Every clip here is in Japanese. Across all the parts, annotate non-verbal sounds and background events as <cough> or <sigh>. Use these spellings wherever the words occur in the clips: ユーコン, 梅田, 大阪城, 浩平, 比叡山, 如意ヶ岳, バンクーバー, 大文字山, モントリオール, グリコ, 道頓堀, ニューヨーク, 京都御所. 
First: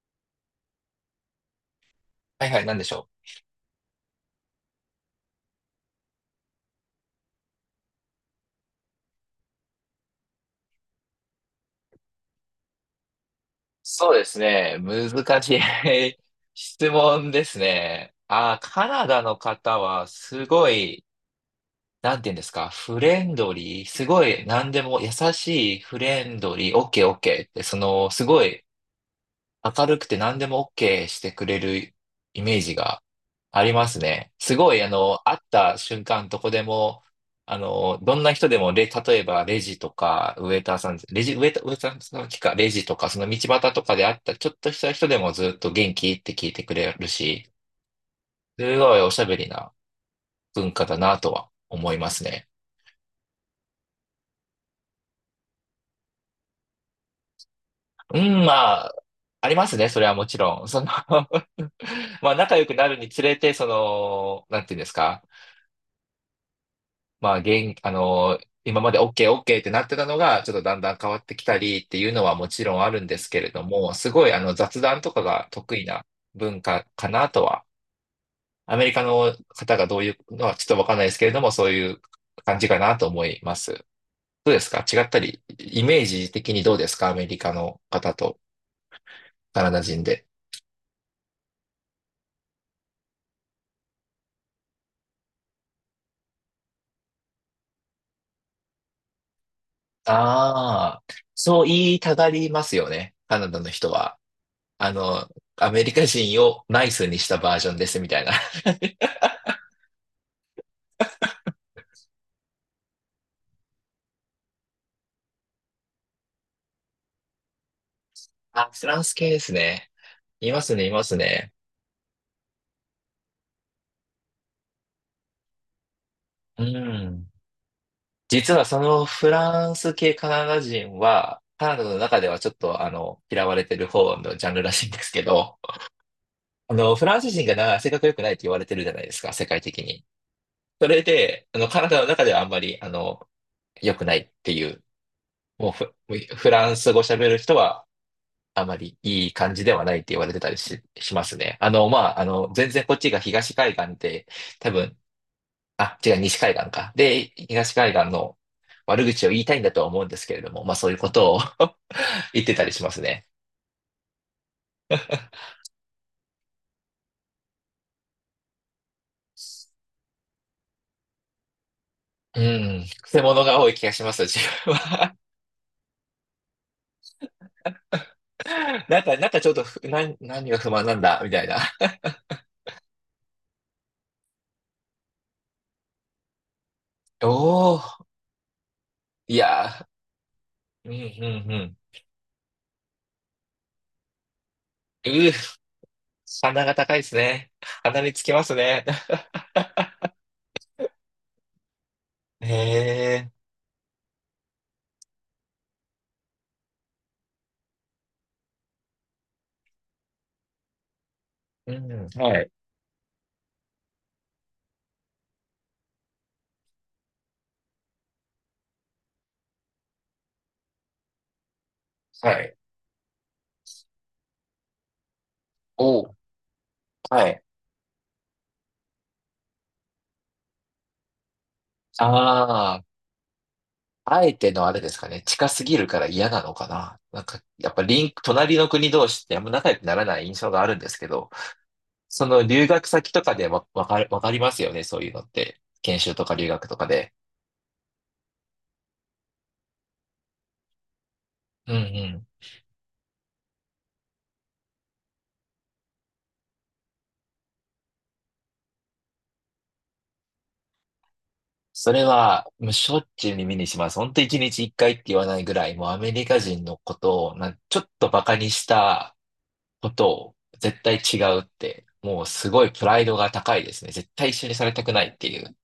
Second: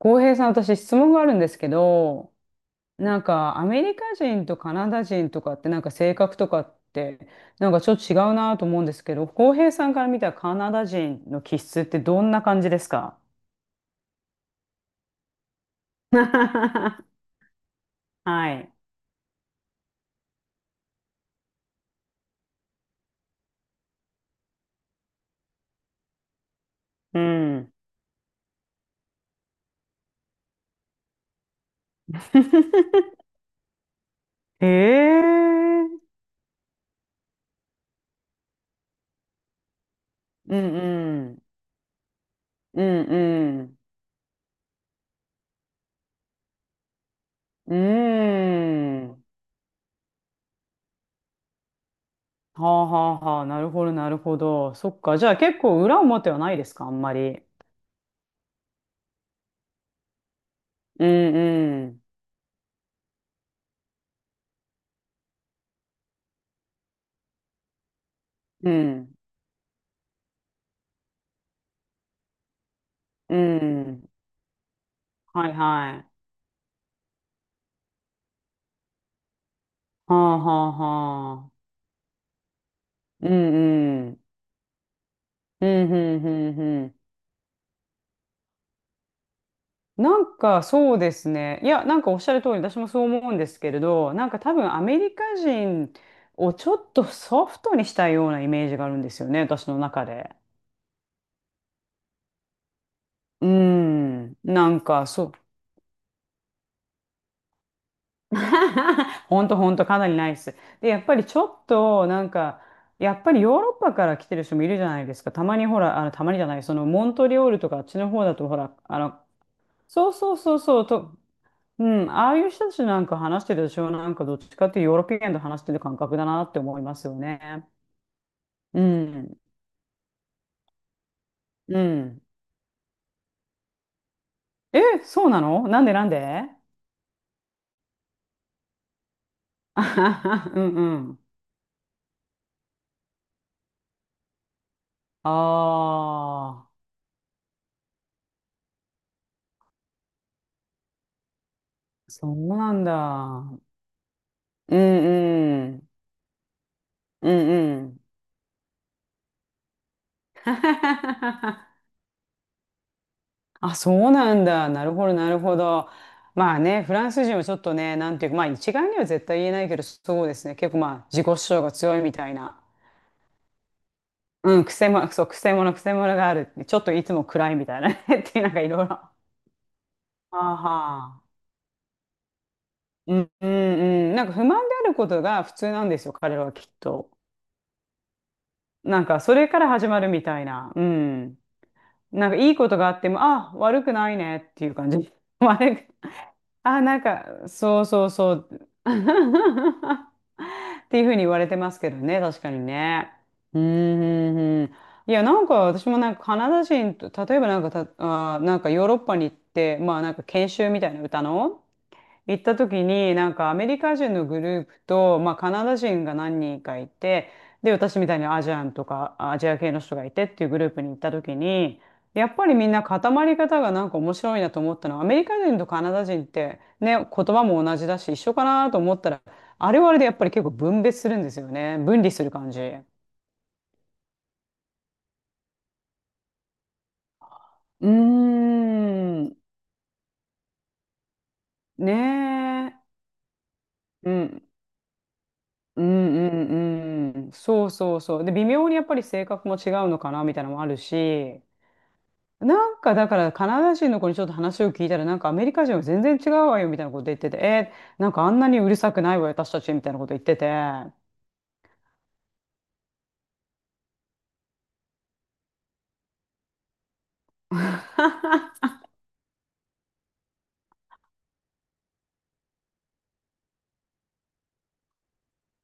浩平さん、私質問があるんですけど、はいはい、なんでしょなんう？かアメリカ人とカナダ人とかってなんか性格とかってなんかちょっと違うなと思うんですけど、浩平さんから見たカナダ人の気質ってどんな感じですか？ そうですね。難しい <laughs> 質 <laughs> 問ですね。はああ、い。カナダの方はすごい、なんて言うんですか、フレンドリー、すごい何でも優しい、フレンドリー、オッケーオうッケーって、ん。その、すごい明るくて何でも OK してくれるイメージ <laughs> がありますね。すへごい、会った瞬え。間どこでも、どんな人でも、例えばレジとか、ウうェイタんーさん、レうジ、ウん。ェイター、ウェイターさんの時か、レうジとんか、その道う端ん。とかで会ったちょっとした人でもずっと元気って聞いてくれるし、うすごいおしゃん。べりな文化だなとは思いますね。はあはあはあ。なるほど、なるほど。そっか。じゃあ結構裏表はないですか、あんまり。うん、まあ、ありますね、それはもちろん。うんうん。<laughs> まあ、仲良くなるにつれて、その、なんていうんですか、まあ、う今まで ん。OK、OK ってなってたのが、ちょっとだんだん変わってきたりっていうのはもちろんあるんですうけれども、ん。すごいあの雑談とかがはい得意はない。文化かなとは、アメリカの方がどういはうあのははちょっあとわかんないですけれどはも、あ。そういう感じかなと思ういます。んうん。どうですか？違ったり、うイんうメーんうジ的んにどううでん。すか？アメリカの方とカナダ人なで。んかそうですね。いや、なんかおっしゃる通り、私もそう思うんですけれど、なんか多分アメリカ人をちょっとソフトにしたようなイメージがあるんですよね、私の中で。ああ、そう言いたがりますよね。カうナダの人は。ん。なんあかその、う。アメリカ人をナイスにしたバージョンですみたいな。<laughs> ほんとほんと、かなりないです。で、やっぱりちょっとなんか、やっぱりヨーロッパから来てる人もいるじゃないですか。たまにほら、たまにじゃない、そのモントリオールとかあっちの方だとほあ、ら、フランス系ですね。そうそういそうますそね、う、いますと、ね。うん、ああいう人たちなんか話してるでしょ、なんかどっちかっていうヨーロピアンと話してる感覚だなってう思いますよん。ね。実はそうのフん、ランス系カナダ人は、カナうダの中ん。ではちょっと嫌われてる方のジャンルらえ、しいんですけそうなど、の、なんでなんで？ <laughs> フランス人がな、性格良くないって言われてるじゃないですか、世界的あに。はは <laughs> うんそうれん。で、カナダの中ではあんまり、良くないっていう、もうフ、フあラあ、ンス語喋る人は、あまりいい感じではないって言われてたりしますね。まあ、そう全な然んこっちが東だ。海岸で、多う分んうん。あ、違う、西海岸か。うで、ん東う海ん。岸の悪口を言いたいんだとは思うんですけれども、まあそういうことを <laughs> <laughs> 言ってたりしますね。あ、そうなんだ。なるほど、なるほど。まあね、フランス人はちょっとね、なんていうか、まあ一概には絶対言えないけど、そうですね。結構まあ自己主張が強いみたいうな。ん、くせ者が多い気がします、自うん、く分せも、は。そう、くせ者、くせ者があるって。ちょっといつも暗いみたいなね。<laughs> っていうなんかいろ <laughs> いろ。なんあか、なんかちょっとー何が不満なんだ、はみたいな。<laughs> ーうん、うん、うん。なんか不満であることが普通なんですよ、彼らはきっと。おお、なんかそいれからや始まるみたいな。うー、うん。ん、うん、うん。なんかいいことがあっても、あ、悪くないねっていう感うじ。<laughs> ー、悪く鼻があ、高ないんですか、ね。そう鼻そうにつきそますう。ね。<laughs> っていうふうに言われてますけどね、確 <laughs> へかにね。え、うん、うんうん。いや、なんか私もなんかカナダ人と、例えばなんかた、あー、なんかヨーロッパに行って、まあなんか研修みたいな歌の、うん、は行っい、た時になんかアメリカ人のグループと、まあ、カナダ人が何人かいて、で、私みたいにアジアンとかアジア系の人がいてっていうグループに行った時に、やはっぱりい。みんな固まり方がなんか面白いなと思ったのは、アメリカ人とカナおダー、人ってね、言はい。葉も同じだし一緒かなと思ったら、あれはあれでやっぱり結構分別するんですよね、分あ離する感じ。うあ。あえてのあれですかね、近すぎるから嫌なのかな。なんか、やっぱーリンク、隣の国同士ってん。あんま仲良くならない印象があるんですけど、ねその留え。学先とかでうわかりんますよね、そういうのって。う研修んとか留学とかで。うんうん。そうそうそう。で、微妙にやっぱり性格も違うのかなみたいなのもあるし、うんうん。なんかだからカナダ人の子にちょっと話を聞いたら、なんかアメリカ人は全然違うわよみたいなこと言ってて、なんかあんなにうるさくないわよ、私たちみたいなこと言ってて。それは、もうしょっちゅう耳にします。ほんと一日一回って言わないぐらい、もうアメリカ人のことを、なんちょっとバカにしたことを絶対違うって、もうすごいプライドが高いですね。絶対一緒にされたくないっていう、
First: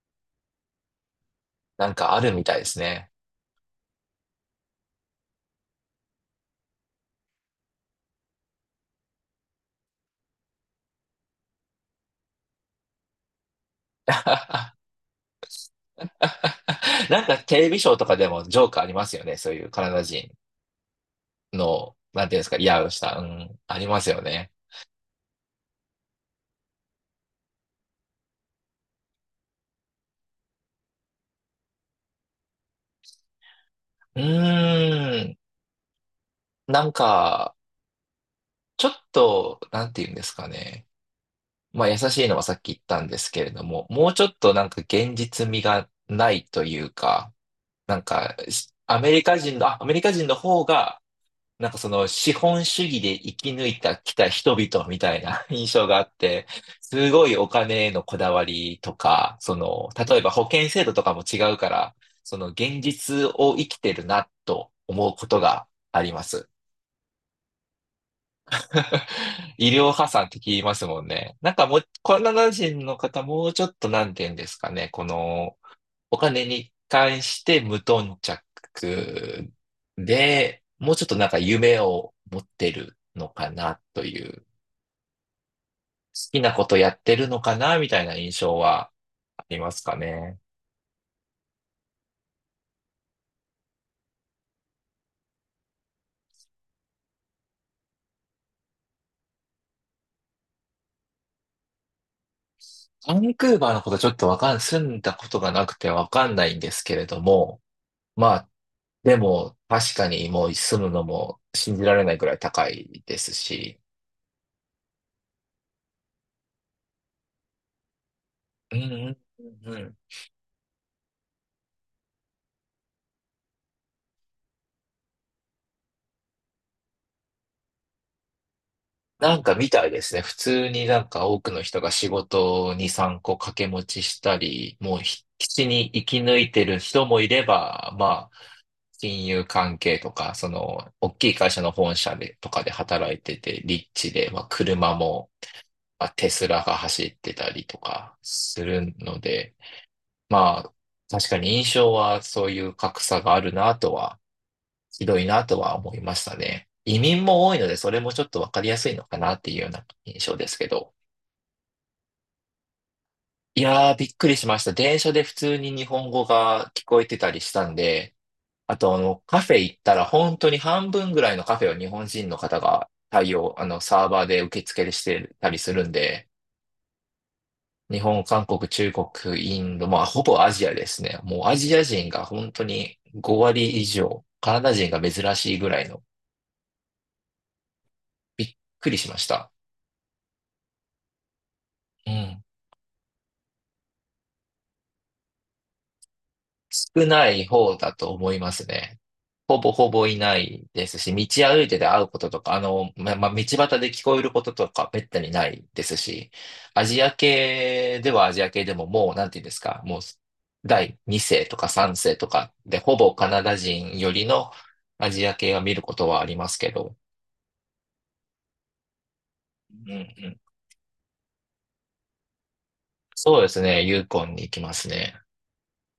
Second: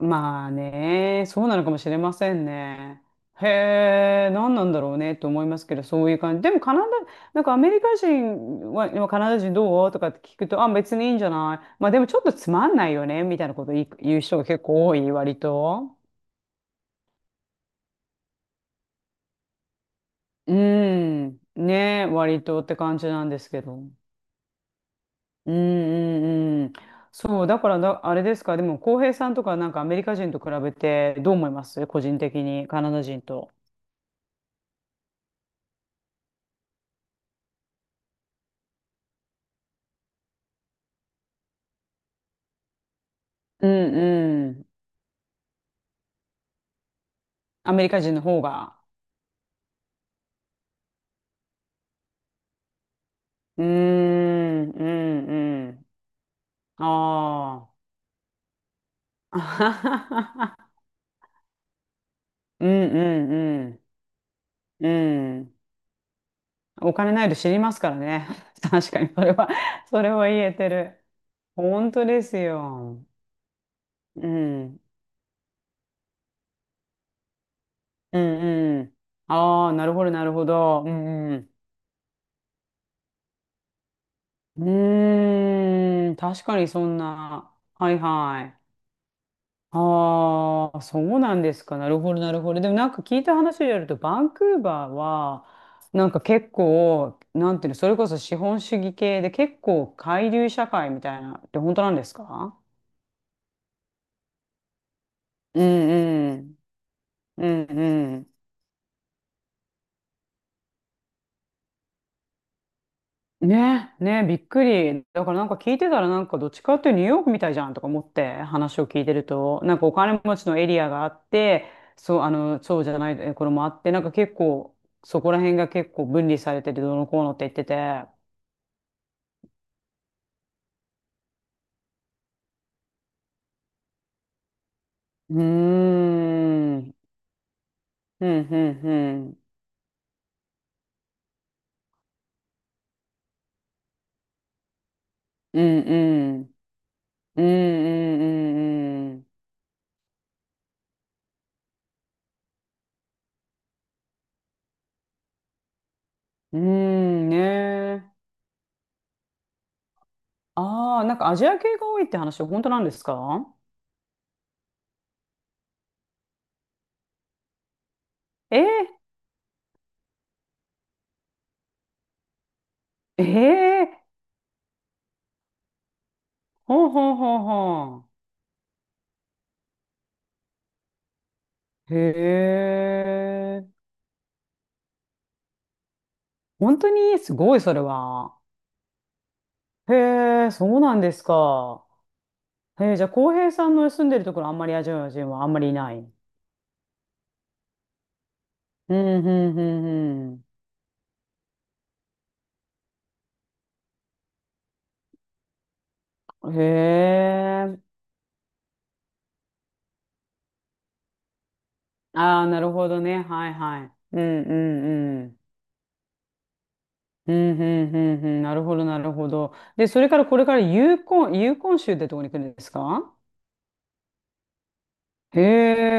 まあね、そうなのかもなしんれかまあせるみんたいですね。ね。へえ、何なんだろうねと思いますけど、そういう感じ。でもカナダ、なんかアメリカ人は、今カナダ人どうとかって聞くと、あ、別にいいんじゃない。まあでもちょっとつまんないよね、みたいなこと言う人が結構 <laughs> 多い、割と。<laughs> なんかテレビショーとかでもジョークありますよね。そういうカナダ人うん、の、ね、なんていうんで割すか、とって嫌を感しじた。うなんですん、けありど。ますよね。うんうんうん。そう、だからだ、あれですか、でも、浩平さんとかなんかアメリカ人と比べてどう思います個人的に、カナダ人と？うーん。なんか、ちょっと、なんていうんですかね。まあ、優しいのはさっき言ったんですけれどうんも、もうちょっうとなん。んか現実味がないというか、アメリなカん人のか、方しが。アメリカ人の、あアメリカ人の方が、なんかその資本主義で生きうー抜いたきた人ん、う々みたいん、な <laughs> 印うん。象があって、すごいおあ金へのこだわりとか、あ。あそはの、例えはば保は険制度とかも違うから、そのうん、現実をう生きん、てるなとう思うこん。とうん。があります。お金ないと知りますからね。<laughs> 確か <laughs> に、それは、医療そ破れ産はって言え聞きてますもる。んね。なんかもう、本当カでナすダ人のよ。方もうちょっとなんてう言うんですかん、ね、このお金に関して無頓う着ん、うん。ああ、なるほど、なるほで、ど。うもうちょっとなん、んうかん。夢を持ってるのかなという、好うーん、き確なかこにとそやんってるのな。かなみはいたいな印は象い。はありますかね。ああ、そうなんですか。なるほど、なるほど。でもなんか聞いた話によると、バンクーバーは、なんか結構、なんていうの、それこそ資本主義系で結構海流社会みたいなって本当なんですか？バンクーバーのことちょっとわかん、住んだことがうなくてわかんんうないん。んですけれどうも、んうん。まあ、でも確かにもう住むのも信じられないくらい高いですし、ね、ね、びっくり。だからなんか聞いてたらなんかどっちかっていうとニューヨークみたいじゃんとか思ってうん、話うを聞いてん、ると、うん、なうんかおん、金持ちのエリアがあって、そう、そうじゃないとこれもあって、なんか結構そこら辺が結構分離されててどうのこうのって言ってて。なんかみたいですね。普通になんか多くの人が仕事に3個掛け持ちしたり、もうひうー基地に生き抜いてん、るうん、人もいれば、うまあ、ん、う金ん、融関係とか、その、大きい会社の本社で、とかで働いてて、リッチで、まあ、車も、うん、うまあ、テスん、ラが走ってうん、うたりとかするん、うのん、で、まあ、確かに印象はそういう格差があるなとはひどいなとは思いましたうん、ね。移民うんも多いので、それもね。ちょっとわかりやすいのかなっていうような印象ですけど。ああ、なんかアジア系が多いって話本当なんですか？いやー、びっくりしました。電車で普通に日本語が聞こえてたりしたんで、あと、えカフェ行ったら本当に半分ぐらいのカフェを日本人の方がー、え対応、サー、ーバーで受付してたりするんで、ほうほうほう日ほう。本、韓国、中国、インド、まあ、ほぼアジアですね。もうアジアへ人が本当に5え。割以上、カナダ人が珍しいぐらいの、本当にすごい、それは。びっくりしました。へえ、そうなんですか。うん。へえ、じゃあ、浩平さんの住んでるところ、あんまりアジア人はあんまりいない。う少ない方だと思いますん、うね。ほん、ぼほぼいうなん、いですし、道歩いてて会うこととか、まあ、道端で聞こえることとか、めったにないですし、うん。へアジアえ。系ではアジア系でももう、なんていうんですか、もう、第2世とか3世とああ、かなるで、ほほどぼね。カナはい、ダはい。人ようりん、うのアん、うジアん。系は見ることはありますけど、うん、うん、うん、うん。なるほど、なるほど。で、うんうそれからこん、れからユーコン、ユーコン州ってところに来るんですか？そうですね、ユーコンに行きますね。へ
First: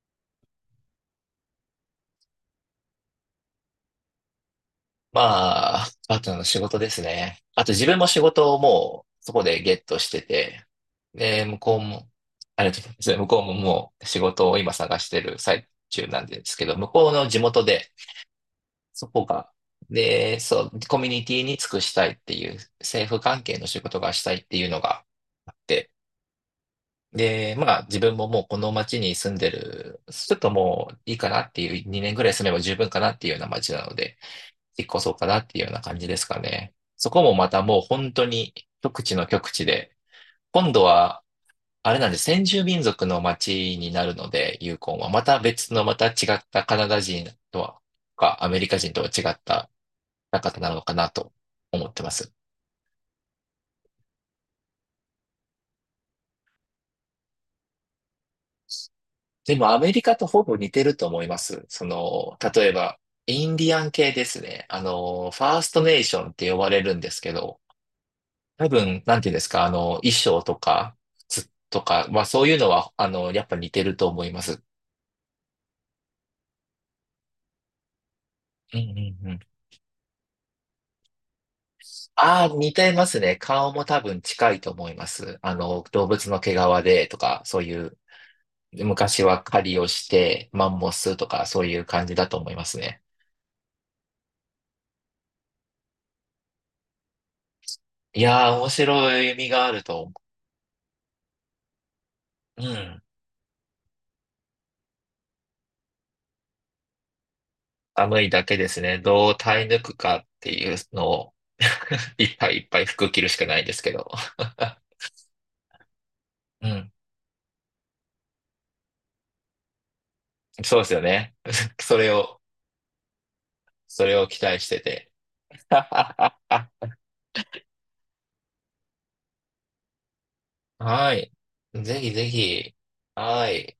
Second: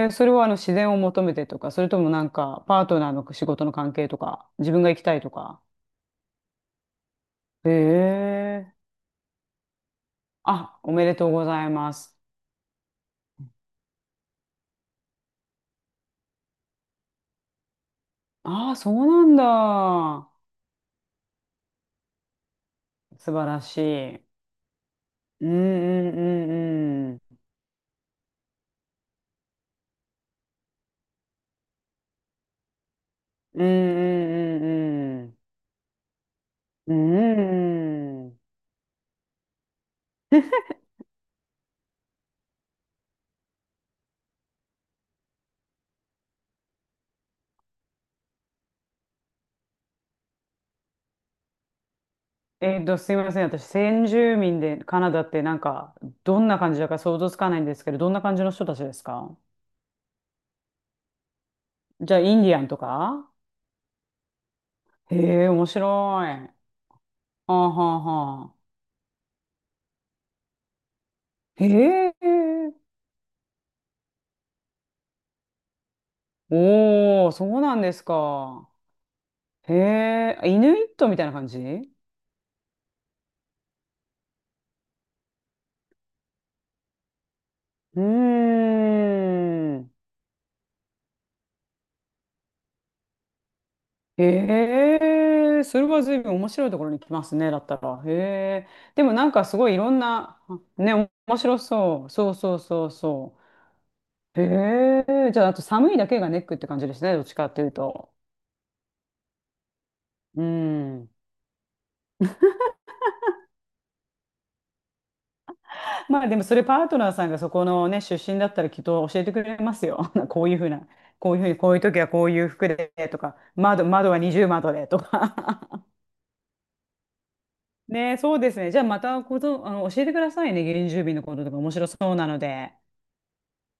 え、それは自然を求めてとか、それともなんかパートナーの仕事の関係とか、自分が行きたまいとか。あ、あとの仕事ですね。あへと自分も仕事をえ。もうそこでゲットしてて、あ、おめでとうで、ご向ざいこうまも、す。ありがとうございます。向こうももう仕事を今探してる最中なんですけど、向こうの地元で、ああ、そそこうが、なんだ。で、そう、コミュニティに尽くしたいっていう、政府素関晴係らのし仕事がしい。たいっていうのがうんあって、うんうんうん。で、まあ自分ももうこの町に住んでる、ちょっともういいかなっていう、2年ぐらい住めば十分かなっていうようなう町なので、んう引っ越そうかんなっていうような感じですかね。うそこもまんうたもう本ん。当うん。に極地の極地で、今度は、あれなんで、先住民族の町になるので、ユーコンは。また別の、また違ったカナダ人とは、アメリカ人とは違った方なのかなと思ってます。すいません。私、先住民でカナダってなんか、どんな感じだか想像つかないんですけど、どんな感じの人たちですか？でもアメリカとほぼ似てると思います。そじゃあ、イの、ンディア例ンえとば、か？インディアン系ですね。フへえ、ァー面スト白い。ネーションっはて呼ばれるんですけあど、はあは多あ。分、なんていうんですか、衣装とか、靴とか、へまあそういうのえ。は、やっぱ似てると思います。おー、そうなんですか。うんうんうん。へえ、イヌイットみたいな感じ？うああ、似てますね。顔も多分近いと思います。動物の毛皮でとか、そういう、ー昔は狩りをん。して、マンモスとか、そういう感じだと思いますね。へえ、それは随分面白いところに来ますね、だったら。いやー、へえ。面でも白ないん意か味すがごあいいるろんと思な、ね、面白そう。そうそうう。うそうん。そう。へえ、じゃああと寒いだけがネックって感じですね、どっちかっていうと。寒いだけですね。どう耐え抜くかっうていうのん。を <laughs> いっぱいいっぱい服着るしかないですけど。<laughs> <laughs> まあでもそれ、うパーん、トナーさんがそこのね、出身だったらきっと教えてくれますよ。<laughs> こういうふうそうな、ですよこね。ういうふうに、こ <laughs> ういうそ時はれこういを、う服でとか、窓、そ窓れはを二期重待し窓てでとて。か。<laughs> ね、そうですね。じゃあまたこと、あの、教えてくださいね。原住は民のい。こととか面白そぜひうぜなので。ひ。はい。